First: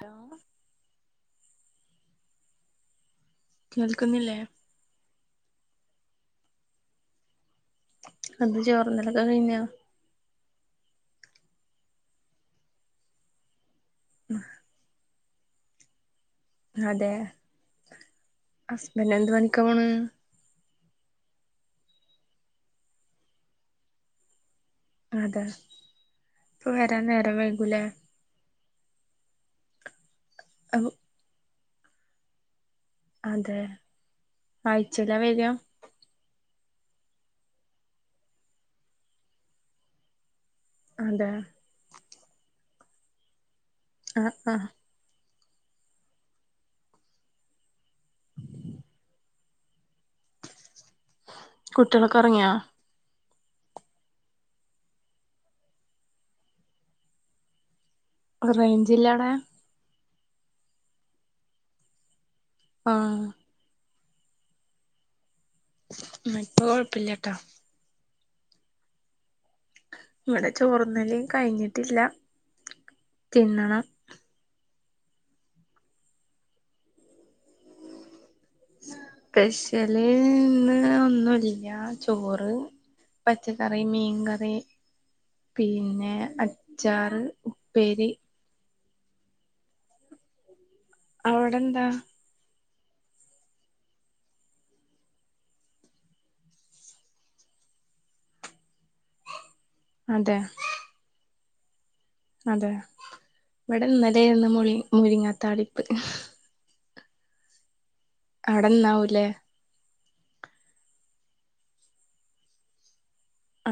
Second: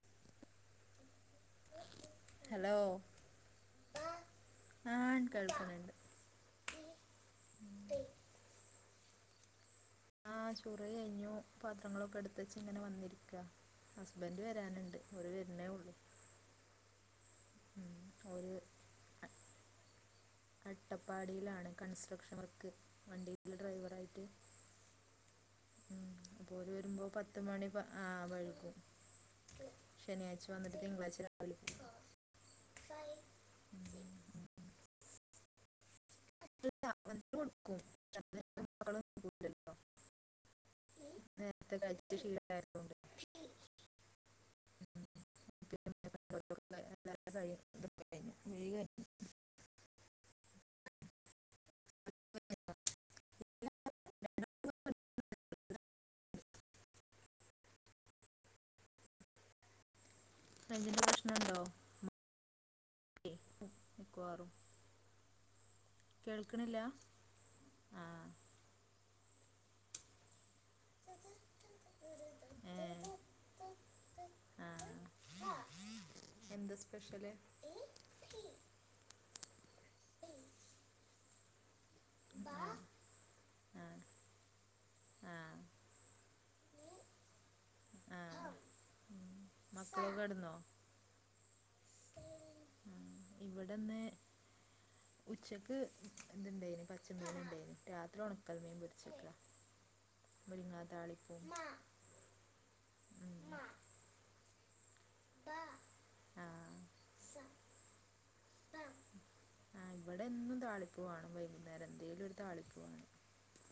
Hello hello കേൾക്കുന്നില്ലേ ആഹ് അ കേൾക്കുന്ന്ണ്ട് അത് ചോറന്നിലക്കാ കഴിഞ്ഞോ ആഹ ചോറ്വായി കഴിഞ്ഞു പാത്രങ്ങളൊക്കെ എടുത്തച്ചു ഇങ്ങനെ വന്നിരിക്ക ഹസ്ബൻഡറ് വരാനുണ്ട് അവര് വരുന്നേ ഉള്ളൂ അതെ ഉം. ഒരു ഹസ്ബന്ഡ എന്ത് അ- പണിക്കാപോവുന്നത് അട്ടപ്പാടിയിലാണ് കണ്സ്ട്രക്ഷൻ വർക്ക് വണ്ടി ഉള്ള ഡ്രൈവറ ആായിട്ട് അതെ ഉം അപ്പോര് ഇപ്പ വരുമ്പോ വരാൻ നേരം പത്ത് മണി വൈകൂലേ ആഹ വഴുകും ശനിയാഴ്ച വന്നിട്ട് തിങ്കളാഴ്ച രാവിലെ അതെ അഴിച്ചയിലാ വര [unintelligible] അതെ നേരത്തെ കഴിച്ച ശീലരുന്നു ആഹ് ആഹ് അഹ് [unintelligible] [inaudible] കുട്ടികളൊക്കെ ഉറങ്ങിയാ റേഞ്ച് ഇില്ലേ അവിടെ റേഞ്ച് ന്റെ പ്രശ്ന ഉണ്ടാവും ആഹ് മിക്കവാറും ഇപ്പൊ കേൾക്കണില്ല കൊഴപ്പില്ലട്ടോ ആഹ ഇവിടെ ചോറന്നല്ലും കഴിഞ്ഞിട്ടില്ല ഏ തിന്നണം ആ എന്താ സ്പെഷ്യല് സ്പെഷ്യൽന്ന് ഒന്നുമല്ല ചോറ് ആ പച്ചക്കറി ആ മീൻകറി ആ പിന്നെ അചാറ് ഉപ്പേരി മക്കള് കടന്നോ അവിടെന്താ ഉ ഇവിടെന്ന് [inaudible] ഉച്ചക്ക് ഇതുണ്ടായിന് പച്ചമീന ഉണ്ടായിന് രാത്രി ഉണക്കൽമീൻ പൊരിച്ചിക്ക അതെ മൂരീങ താളിപും അതെ ഇവിട ഇന്നലെനി മുരിങ്ങ തളിപ്പ് അവിടെന്നാവൂലേ ആ ഇവിടെയ എന്നും താളിപ് വെണം വൈകുന്നേരം എന്തെങ്കലും ഒരു തളിപ്പ്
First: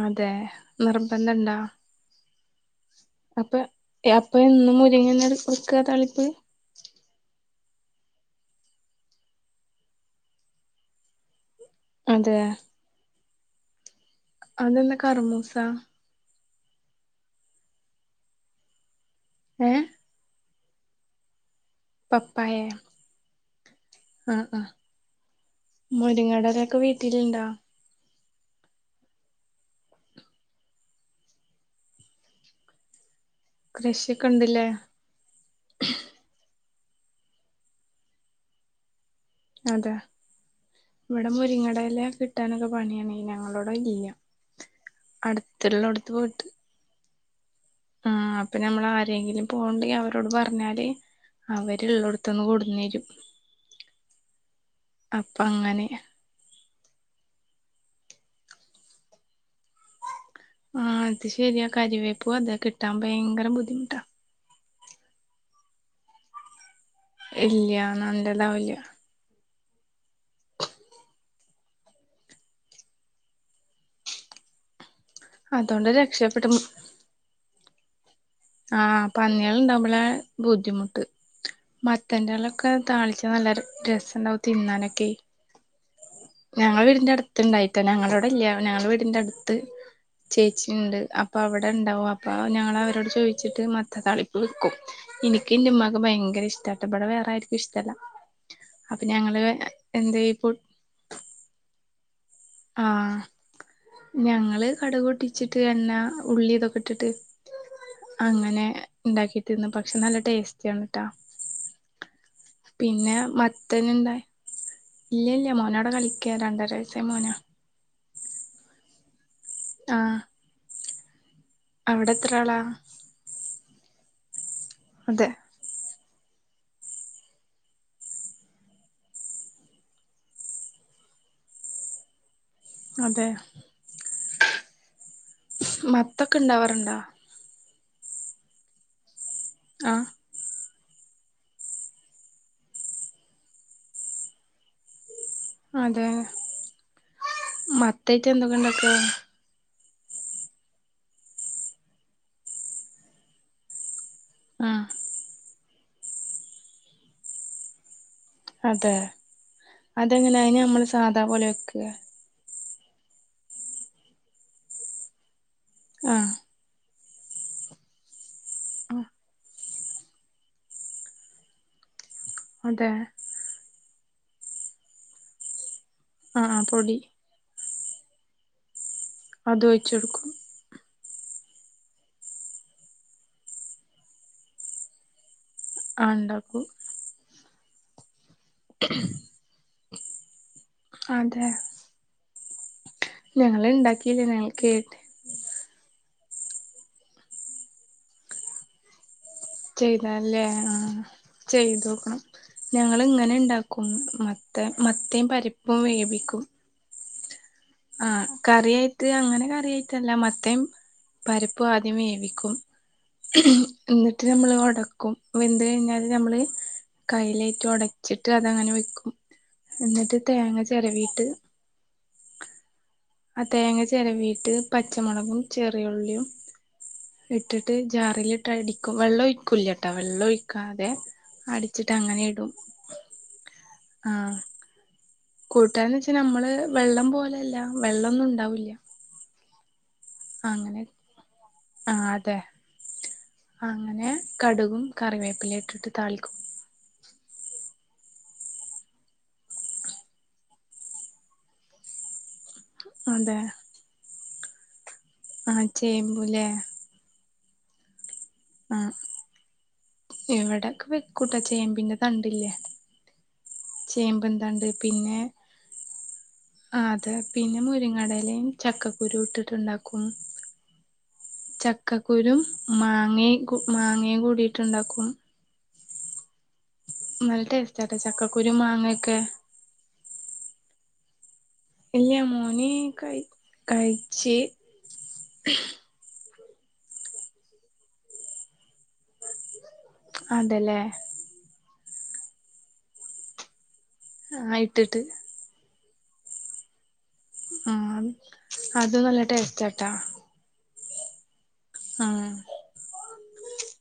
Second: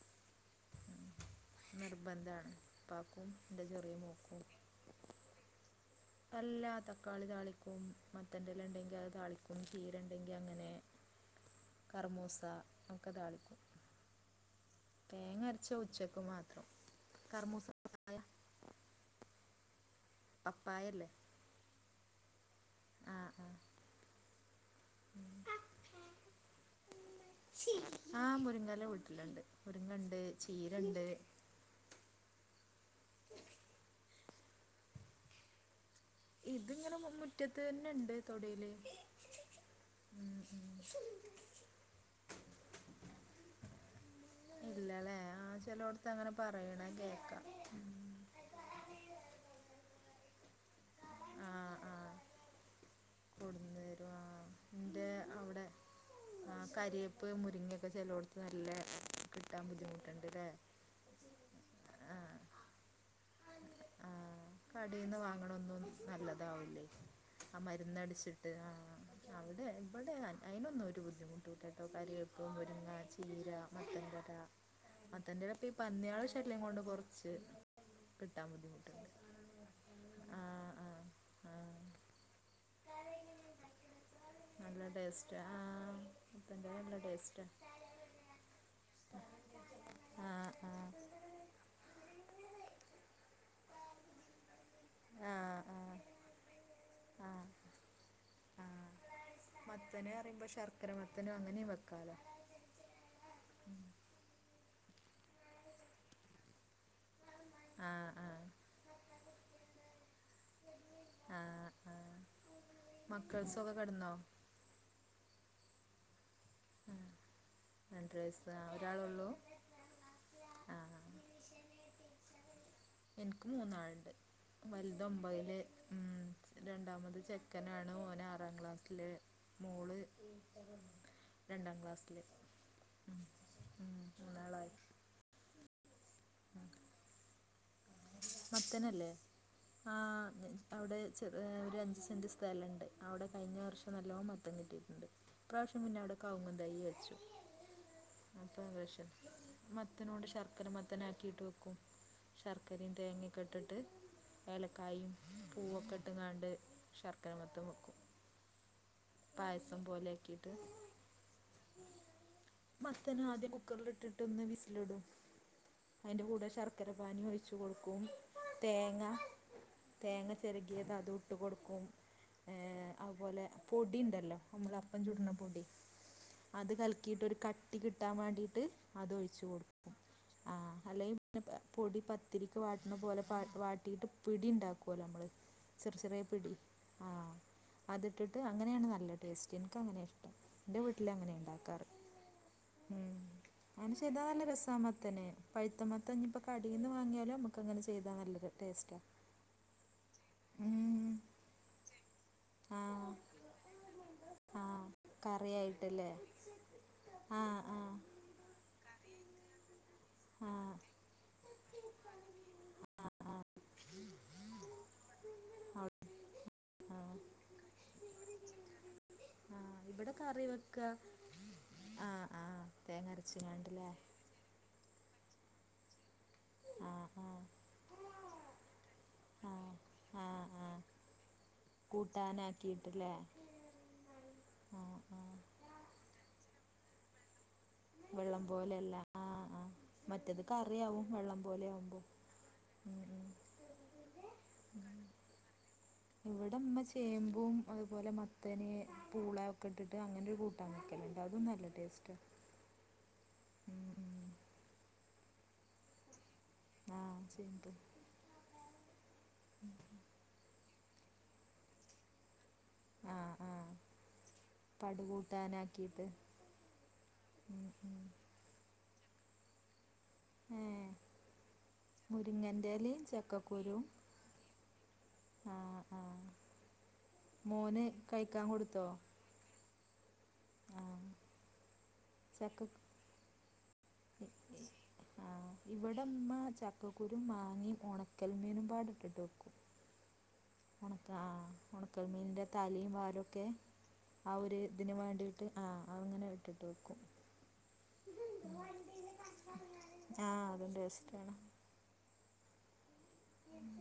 അതെ നിർബന്ധംണ്ടാ നിർബന്ധമാണ് ഉപ്പാക്കും അപ്പൊ എൻ്റെ ചെറിയ അപ്പൊ മോക്കും എന്നും മുരിങ്ങന ഒക്ക തളിപ്പ് എല്ലാ തക്കാളി താളിക്കും മത്തൻറെല ഉണ്ടെങ്കിൽ അത് താളിക്കും ചീര ഉണ്ടെങ്കിൽ അങ്ങനെ ഉ കറമൂസ ഒക്കെ താളിക്കും അതെന്താ തേങ്ങ കർമൂസ അരച്ച ഉച്ചക്ക് മാത്രം കറൂമുസ സ ഏ പപ്പായ ഇല്ലെ പപ്പായേ ആ ആ അ ആ ആ മുരിങ്ങടലൊക്കെ വീട്ടിലുണ്ടോ ആഹ് മുരിങ്ങല്ല വീട്ടിലുണ്ട് മുരിങ്ങണ്ട് ചീരണ്ട് കൃഷിയൊക്കെ ഇണ്ട്ല്ലേ ഇതിങ്ങനെ മുറ്റത്ത് തന്നെ ഉണ്ട് തൊടയില് അതെ ഇവിടെ മുരിങ്ങടെ ഇല കിട്ടാനൊക്കെ പണിയാണെ ഞങ്ങളോട ഇല്ല അടുത്തുള്ളടുത്ത് പോയിട്ട് പറയണ് കേൾക്കാം ഉം ആ അപ്പൊ ഞമ്മൾ ആരെങ്കിലും പോക്ണ്ടേ അവരോട് പറഞ്ഞാല് ആ അവര് ആ ഉള്ളിടത്തന്ന് കൊടുന്നേരും കൊടുന്ന് തരും ആ എൻ്റെ അപ്പൊ അവിടെ അങ്ങനെ ആ കരിവേപ്പ് മുരിങ്ങൊക്കെ ചെലോടത്ത് നല്ല കിട്ടാൻ ബുദ്ധിമുട്ടുണ്ട്ല്ലേ ആ അത് ശെരിയാ കരിവേപ്പും അതെ കിട്ടാൻ ഭയങ്കരം ബുദ്ധിമുട്ടാ കടേന്ന് വാങ്ങണെ ഒന്നും നല്ലതാവില്ലേ ആ ഇല്ല മരന്ന് അടിച്ചിട്ട് നല്ലതാവില്ല ആഹ് അവിടെ ഇവിടെ അതിനൊന്നും ഒരു ബുദ്ധിമുട്ട് ഇല്ലകേട്ടോ കരിവേപ്പും മുരിങ്ങ ചീര മത്തന്റെ ഇല മത്തൻന്റെ ഇല ഇപ്പേ അതുകൊണ്ട് പന്നിയാളുടെ രക്ഷപ്പെട്ടു ശല്യം കൊണ്ട് കുറച്ച് കിട്ടാൻ ബുദ്ധിമുട്ടുണ്ട് ആഹ് പന്നികൾ ഉണ്ടാവുമ്പോളാ ആ ആ ബുദ്ധിമുട്ട് ആ മത്തന്റെഇലഒക്കെ താളിച്ചാ നല്ല രസം ഉണ്ടാവും തിന്നാനൊക്കെ റ്റാ ഞങ്ങളെ വീടിന്റെ അടുത്ത് ഉണ്ടായിട്ടാ ഞങ്ങളെ അവിടെ ഇല്ല ഞങ്ങള് വീടിന്റെ അടുത്ത് ആഹ് ആഹ് ചേച്ചിയുണ്ട് അപ്പോൾ അവിടെ ഉണ്ടാകും അപ്പോൾ ഞങ്ങള് അവരോട് ചോദിച്ചിട്ട് മത്തൻ താളി വെക്കും എനിക്ക് ആഹ് എന്റെ ആഹ് ഉമ്മാക്കും ഭയങ്കരം ഇഷ്ട്ടാട്ടെ ഇവിടെ ആഹ് വേറൊയിരിക്കും ഇഷ്ടല്ല ആഹ് അപ്പൊ ഞങ്ങള് എന്ത് ഇപ്പ ചകരമത്തനും അങ്ങനെയും വെക്കാലോ ആഹ് ഞങ്ങള് കടക് പെട്ടിച്ചിട്ട് എണ്ണാ ഉള്ളി ഇതൊക്കെ ഇട്ടിട്ട് ആഹ് ആഹ് അങ്ങനെ ഉണ്ടാക്കിട്ടി തിന്നും പക്ഷെ നല്ല ടേസ്റ്റാണ് ട്ടെ ആഹ് ആഹ് പിന്നെ മക്കൾസൊക്കെ മത്തന് ഇള്ള കെടന്നോ ഇല്ല ഇല്ല മോന് അവിടെ കളിക്കാ രണ്ടര വയസായ മോനാ രണ്ടര വയസ് ഒരാള് ഒള്ളൂ ആഹ് അവിടെ എത്ര ആളാ എനിക്ക് മൂന്നാളുണ്ട് വലുത് അതെ ഒമ്പയില് ഉം രണ്ടാമത് ചെക്കനാണ് ഓന് ആറാം ക്ലാസ്സിൽ മോള് രണ്ടാം ക്ലാസ്സില് ഉം അതെ ഉം മൂന്നാളായി മത്തൊക്കെ ഇണ്ടാവാറുണ്ടോ മത്തേനല്ലേ ആഹ് അവിടെ ചെറ ഒരു അഞ്ച് സെൻറ് സ്ഥലണ്ട് അവിടെ കഴിഞ്ഞ വർഷം നല്ലവോണം മത്തം കിട്ടിയിട്ടുണ്ട് ഇപ്രാവശ്യം പിന്നെ അതെ അവിടെ കവുങ്ങ് തൈ വെച്ചു മത്തായിട്ട് എന്തൊക്കെ ഇണ്ടാക്കാ അപാവശ്യം മത്തനോട് ശർക്കര മത്തനെ ആക്കിയിട്ട് വെക്കും ശർക്കരയും തേങ്ങൊക്കെ ഇട്ടിട്ട് ആഹ് ഏലക്കായും പൂവൊക്കെ ഇട്ടുംങ്ങാണ്ട് ശർക്കര മത്തം വെക്കും അതെ പായസം പോലെ അതെങ്ങനെ ആക്കിയിട്ട് നമ്മള് സാധാ പോലെ വെക്കെ മത്തൻ ആദ്യം കുക്കറില ഇട്ടിട്ട് ഒന്ന് വിസിലിടും അതിന്റെ ആഹ് കൂടെ ശർക്കര പാനി ഒഴിച്ച ഒഴിച്ച് ആഹ് കെടുക്കും തേങ്ങ ചിരകിയത് ഇട്ട് കൊടുക്കും ഏഹ് അതെ അതുപോലെ പൊടിയ ഉണ്ടല്ലോ നമ്മള് അപ്പം ചുട്ണെ പൊടി ആഹ് ആഹ് അത് പൊടി കലക്കിയിട്ട ഒരു കട്ടി കിട്ടാൻ വേണ്ടിട്ട് അത്ഒഴിച്ചു അത് ഒഴിച്ച് കൊടുക്കും ആ അല്ലെങ്കി പൊടി പ ഒത്തിരിക്ക് വാട്ടണ പോലെ വാട്ടിയിട്ട് പിടി ഉണ്ടാക്കുവല്ല നമ്മള് ചെറ ആഹ് ചെറിയ പിടി ഇണ്ടാക്കും ആഹ അതിട്ടിട്ട് അങ്ങനെയാണ് നല്ല ടേസ്റ്റ് എനിക്ക്ങ്ങനെ ഇഷ്ടം എന്റെ വീട്ടിൽ അങ്ങനെ അതെ ഉണ്ടാക്കാറ് ഉ ഞങ്ങള് ഇണ്ടാക്കിയില്ല അനക്ഷ്താ നല്ല ഞങ്ങൾ കേട്ട് രസമാമത്തേനെ പഴുത്തമാത്തഞ്ഞ ഇപ്പോ കടയിൽന്ന് വാങ്ങിയാലോ നമുക്ക് അങ്ങനെ ചെയ്താ നല്ലത് ടേസ്റ്റാ ചെയ്താല്ലേ ആ ചെയ്തോക്കണം ആ ഞങ്ങൾ ഇങ്ങനെ ഉണ്ടാക്കും ആ മത്തി മത്തേയും പരിപ്പും വേവിക്കും ആഹ് ആഹ ആഹ കറിയയിട്ട് അങ്ങനെ കറിയയി് ഇതെല്ലാം ആ മത്തേം പരിപ്പ് ആദ്യം വേവിക്കും എന്നിട്ട് നമ്മള് ഉടക്കും വെന്ത് അവിടെ- കഴിഞ്ഞാല് നമ്മള് ആ കൈയിലേറ്റ് ഉടച്ചിട്ട് അതങ്ങനെ വെക്കും ആ എന്നിട്ട് തേങ്ങ ചിരവിട്ട് ആഹ് ആഹ ആ തേങ്ങ ചിരവിീട്ട് പച്ചമുളകും ചെറിയുള്ളിയും ആ ആ ഇട്ടിട്ട് ജാറിലിട്ട് അടിക്കും വെള്ളം ആ ഒഴിക്കൂലട്ടോ വെള്ളം ആ ആ ഒഴിക്കാതെ അടിച്ചിട്ട് അങ്ങനെ ഇടും പലേ ആഹ കൂട്ടാരന്ന് വെച്ചാ നമ്മള് വെള്ളം പോലല്ല വെള്ളൊന്നും വെള്ളം ഉണ്ടാവൂില്ല പോലെയല്ല ആ ആ മറ്റേത് അങ്ങനെ കറിയാവും വെള്ളം പോലെ ആ ആവുമ്പോൾ അതെ അങ്ങനെ കടുകും കറിവേപ്പില ഇട്ടിട്ട് ത അവിടെമ്മ ചേമ്പും അതുപോലെ മത്തനെ പൂളയ ഒക്കെ ഇട്ടിട്ട് അങ്ങനെ ഒരു കൂട്ടംൻ വക്കലുണ്ട് അതും നല്ല ടേസ്റ്റ് അതെ ഉം ഉം ആഹ ചേമ്പുലേ ആഹ ചേമ്പ് അഹ ഇവടെക്കെ വെക്കുട്ടൊ ചേമ്പിൻ്റെ തണ്ടില്ലേ ആ ആ ചേമ്പിൻന്തണ്ട് പടു പിന്നെ കൂട്ടാനാക്കിയിട്ട് ആഹ അതെ പിന്നെ ഉം ഉം. മുരിങ്ങടലിം ചക്കക്കുരും ഇട്ടിട്ട്ണ്ടാക്കും ഏ ചക്കക്കുരും മുരിങ്ങൻ്റെ ഇലയും മാങ്ങേക്കു മാങ്ങേങ്കൂടിട്ട്ണ്ടാക്കും ആഹ ആഹ നല്ല മോന് ടേസ്റ്റാട്ടോ കയ്ക്കാൻ ചക്കക്കുരു കൊടുത്തോ മാങ്ങൊക്കെ ആഹ ഇല്ല്യ മോന് കയ് കഴിച്ചേ ഇവടെമ്മ ചക്കക്കുരും മാങ്ങിം ഒണക്കൽമീനും പാടെ ഇട്ടിട്ട് വെക്കും അതെല്ലേ ആഹ ഒണക്കൽ മീനിൻ്റെ തലയും വാലൊക്കെ ആ ഒരു ഇതിന് വേണ്ടി ട്ട് ആഹ അങ്ങനെ വെട്ടിട്ട് വെക്കും ആഹ അത് നല്ല ടേസ്റ്റ് ആട്ടാ ആഹ അതും ടേസ്റ്റ് ആണ് ആഹ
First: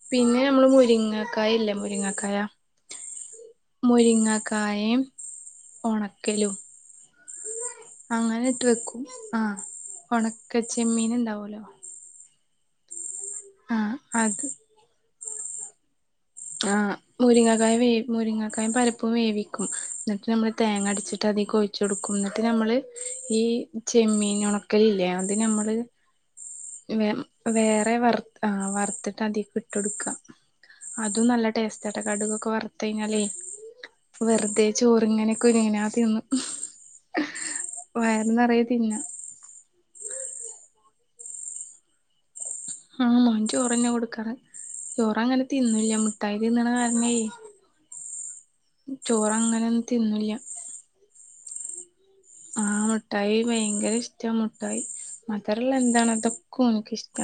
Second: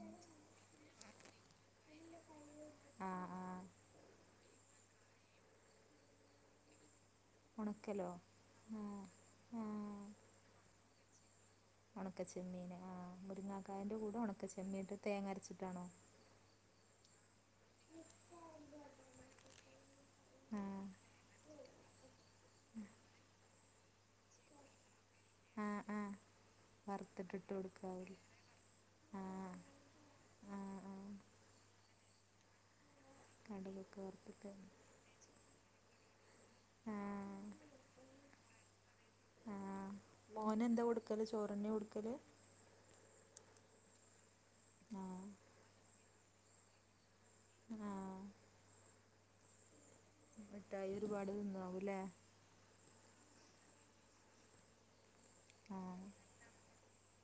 പിന്നെ ഞമ്മള് മുരിങ്ങാക്കായില്ലേ മുരിങ്ങാക്കായ ആ ആ മുരിങ്ങാക്കായെം ഒണക്കലും ഉണക്കലോ അങ്ങനെട്ട് ആ വെക്കും ആഹ ആ ഒണക്കച്ചമ്മീന് ഉണ്ടാവൊലോ ഒണക്കച്ചെമ്മീന് ആഹ ആ മുരിങ്ങാക്കായൻ്റെ കൂടെ അത് ഒണക്കച്ചെമ്മീന്ട്ട് തേങ്ങ അരച്ചിട്ടാണോ ആഹ മുരിങ്ങക്കായ വേ മുരിങ്ങക്കായിം പരിപ്പും വേവിക്കും ഇന്നട്ട് നമ്മള് ആ തേങ്ങടിച്ചിട്ട് അതീക്കൊ ചുട്ട്ട്ക്കും ന്നട്ട് ഞമ്മള് ഈ ചെമ്മീൻ ഒണക്കലില്ലേ അത് ആ നമ്മള് ആ വെ വറുത്തിട്ട് ഇട്ട് കൊടുക്കുക വേറെ അതിൽ വർ ആഹ വർത്തിട്ട് ആ അതീക്ക് ഇട്ടൊട്ക്ക ആ ആ അതും നല്ല ടേസ്റ്റാട്ടൊ കടുകൊക്കെ വർത്തയ്ഞ്ഞാലേ കടുകൊക്കെ വർത്ത്ട്ട് ചോറിങ്ങനെക്കെയൊ ഞാൻ തിന്നും ആ വയറു നിറയെ തിന്ന ആഹ മോനന്താ കൊടുക്കല് ചോറെന്യാ കൊടുക്കല് ആഹ ചോറന്നെ കൊടുക്കാറ് ആ ചോറങ്ങനെ തിന്നില്ല മുട്ടായി തിന്നണ കാരണേ ആഹ ചോറങ്ങനൊന്നും തിന്നില്ല മിട്ടായി ഒരുപാട് തിന്നാവുല്ലേ ആഹ മുട്ടായി ഭയങ്കര ഇഷ്ട മുട്ടായി മധരള്ള ആ എന്താണ് അതൊക്കെ ഓൻക്കിഷ് ട്ട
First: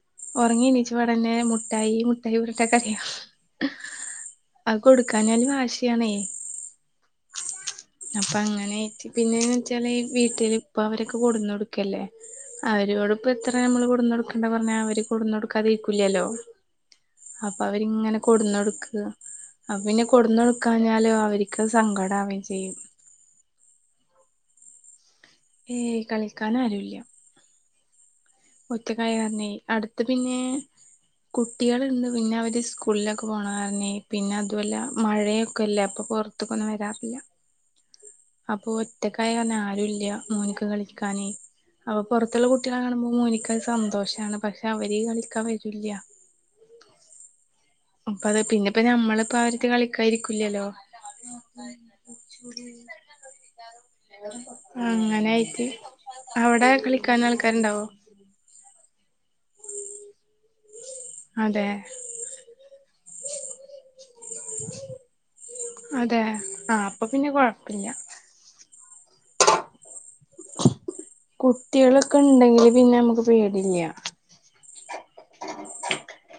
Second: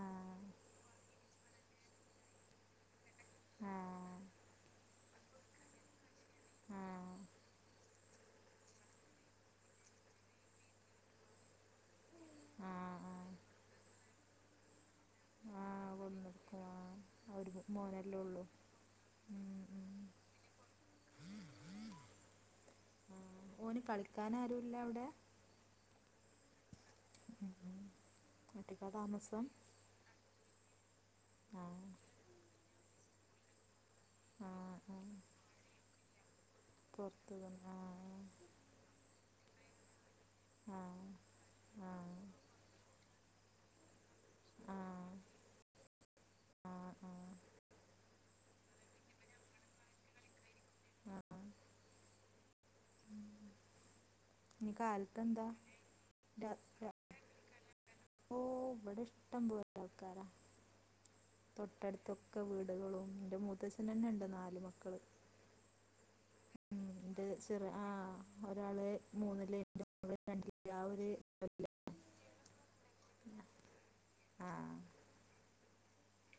ആ ഉറങ്ങി നീച്ച് പാടന്നെ മുട്ടായി മുട്ടായി പറഞ്ഞ്ട്ട കരയ ആ അത് കൊടുക്കാഞ്ഞാലും വാശിയാണേ ആഹ അപ്പം അങ്ങനെ ആയ്ട്ട് പിന്നെ ചെല ഈ വീട്ടില് ഇപ്പ അവരൊക്കെ കൊടുന്ന് കൊടുക്ക് ക്കല്ലെ ആ അവരോട് ആ ഇപ്പം എത്ര ഞമ്മൾ കൊടുന്ന് കൊടുക്കണ്ട പറഞ്ഞാ അവര് ആ കൊടുക്കാതിരിക്കില്ലല്ലോ കൊണ്ടുനടക്കും ആ ഒരു അപ്പൊ മോനല്ലേ അവരിങ്ങനെ ഉള്ളൂ കൊടുന്ന കൊടുക്ക ഉം അപ്പം ഉം പിന്നെ കൊടുന്ന് കൊടുക്കാഞ്ഞാലോ അവർക്ക് സങ്കടാവെം ചെയ്യും മോന് കളിക്കാനാരുല്ല അവടെ ഏയ് കളിക്കാൻ ആരുല്ല്യ ഉം ഉം ഒറ്റക്കാ താമസം അത് പിന്നെ ആ കുട്ടികള്ണ്ട് പിന്നെ അവര് സ്കൂളിലൊക്കെ പോണ കാരണെ പിന്നെ ആ അതു അല്ല മഴയൊക്കെല്ലേ അപ്പൊ പൊർത്തക്കൊന്നും വരാ പൊർത്ത് വന്നാ ആഹ അപ്പൊ ഒറ്റക്കായങ്ങനെ ആരുല്ല മോന്ക്ക് ആ കളിക്കാനെ ആ അപ്പൊ പൊറത്ത്ള്ള കുട്ടേളെ കാണുമ്പോ മോനിക്കത് സന്തോഷാണ് പക്ഷെ അവര് കളിക്കാൻ വരൂല്ല ആഹ ആഹ അപ്പത്പിന്നെപ്പിന്നെനമ്മളിപ്പ അവരറ്റ്കളിക്കാായിരിക്കില്ലല്ലോ ആ ഇനി കാലത്തെന്താ അങ്ങനെയിട്ട്അവിടെകളിക്കനാൾക്കാരുണ്ടാവോ ഓഹ്ഇവിടെഇഷ്ടംപോല അതെ ആൾക്കാരാതൊട്ടടുത്ത് ഒക്കെവീടുകളുംഇന്റെ മൂത്തച്ഛനന്നെണ്ട് നാ അതെ ആ അപ്പൊ പിന്നെ കൊഴപ്പില്ല മക്കള്ഉംണ്ട്ഇന്റെചേർആഹ ഒരാള്മൂന്നില്ലേ [unintelligible] ലവിൽ കുട്ടികളൊക്കെണ്ടെങ്കില് പിന്നെ നമക്ക്പേടില്ല്യ ആഹ്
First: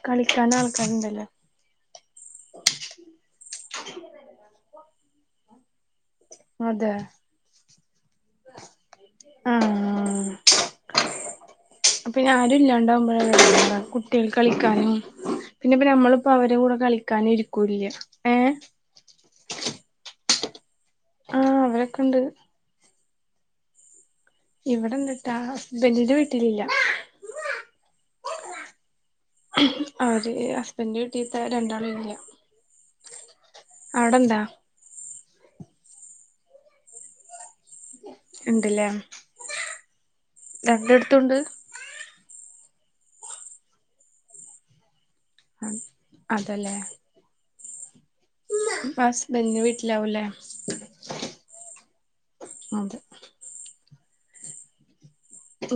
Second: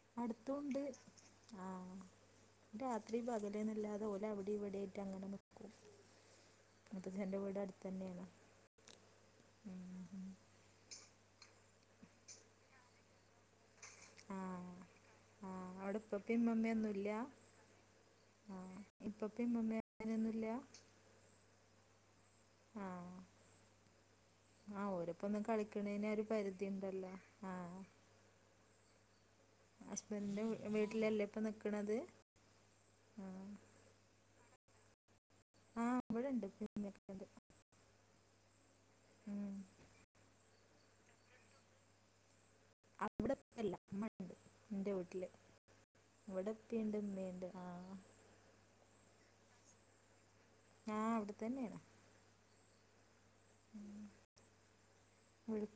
കളിക്കാൻ അടുത്തുണ്ട് ആൾക്കാരുണ്ടല്ലോ ആഹ് രാത്രിപകൽന്നില്ലാതെഓലവിടെ ഇവിടായിട്ട്അങ്ങനെനിക്കും അതെ മുത്തച്ചന്റെ വീടടുത്തന്നെയാണ് ആഹ് പിന്നെആരുംല്ലാണ്ടാവുമ്പോഴകു ആ ആ കുട്ടികക്ക്കളിക്കാനുംപിന്നെപ്പൊ അവിടെ ഇപ്പപ്പയും നമ്മളിപ്പോഅവരെകൂടെ മമ്മയൊന്നുമില്ല കളിക്കാനുംഇരിക്കൂല്ല്യഏഹ് ഇപ്പപ്പ ഇമ്മമ്മഅങ്ങനൊന്നുംല്ല്യ ആഹ് അങ്ങനെക്കെണ്ട് ആഹ ആ ഓല് ഇവിടെണ്ട്ട്ടാ പൊന്ന് ഹസ്ബൻഡിന്റെ കളിക്കണേനൊരു വീട്ടിലില്ല പരിധിണ്ടല്ലോ ആഹ് അവര് ഹസ്ബൻഡിൻ്റെ ഹസ്ബൻഡിന്റെ വീട്ടിലല്ലേ വീട്ടീത്തെ ഇപ്പം നിൽക്കണത് രണ്ടാള്ഇല്ല്ല്യ ആ അവിടെന്താ ആഹ് ഇവിടെണ്ട് [unintelligible] ഇണ്ട്ലേ രണ്ടടുത്തുണ്ട് അവിടെ പ്പല്ല ഇമ്മണ്ട് ഇന്റെവീട്ടില് ഇവിടെപ്പിണ്ട്മ്മിണ്ട് ആഹ് ഹസ്ബന്റിന്റെ വീട്ടിലാവുലെ ആഹ് അവിടെതന്നെയാണ് അതെ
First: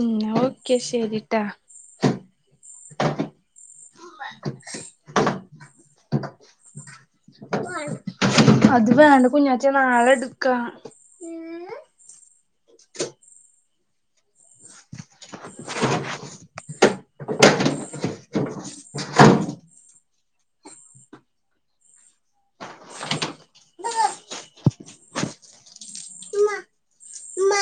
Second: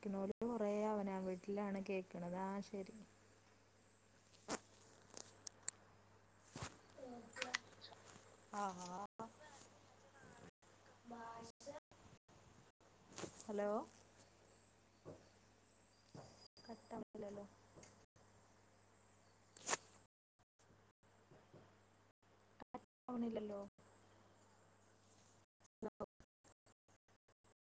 ഉം കൊറേ ഓക്കെ അവന ശരിട്ടാ വീട്ടിലാണ് കേക്ക് അതാ ശെരി [unintelligible] അത് ആ വേണ്ട കുഞ്ഞാറ്റെനാളെടുക്ക ഹലോ കാട്ടാവുല്ലല്ലോ കാട്ടാവ്ണ്ല്ലല്ലോ ഉമ്മ [unintelligible] ഉമ്മ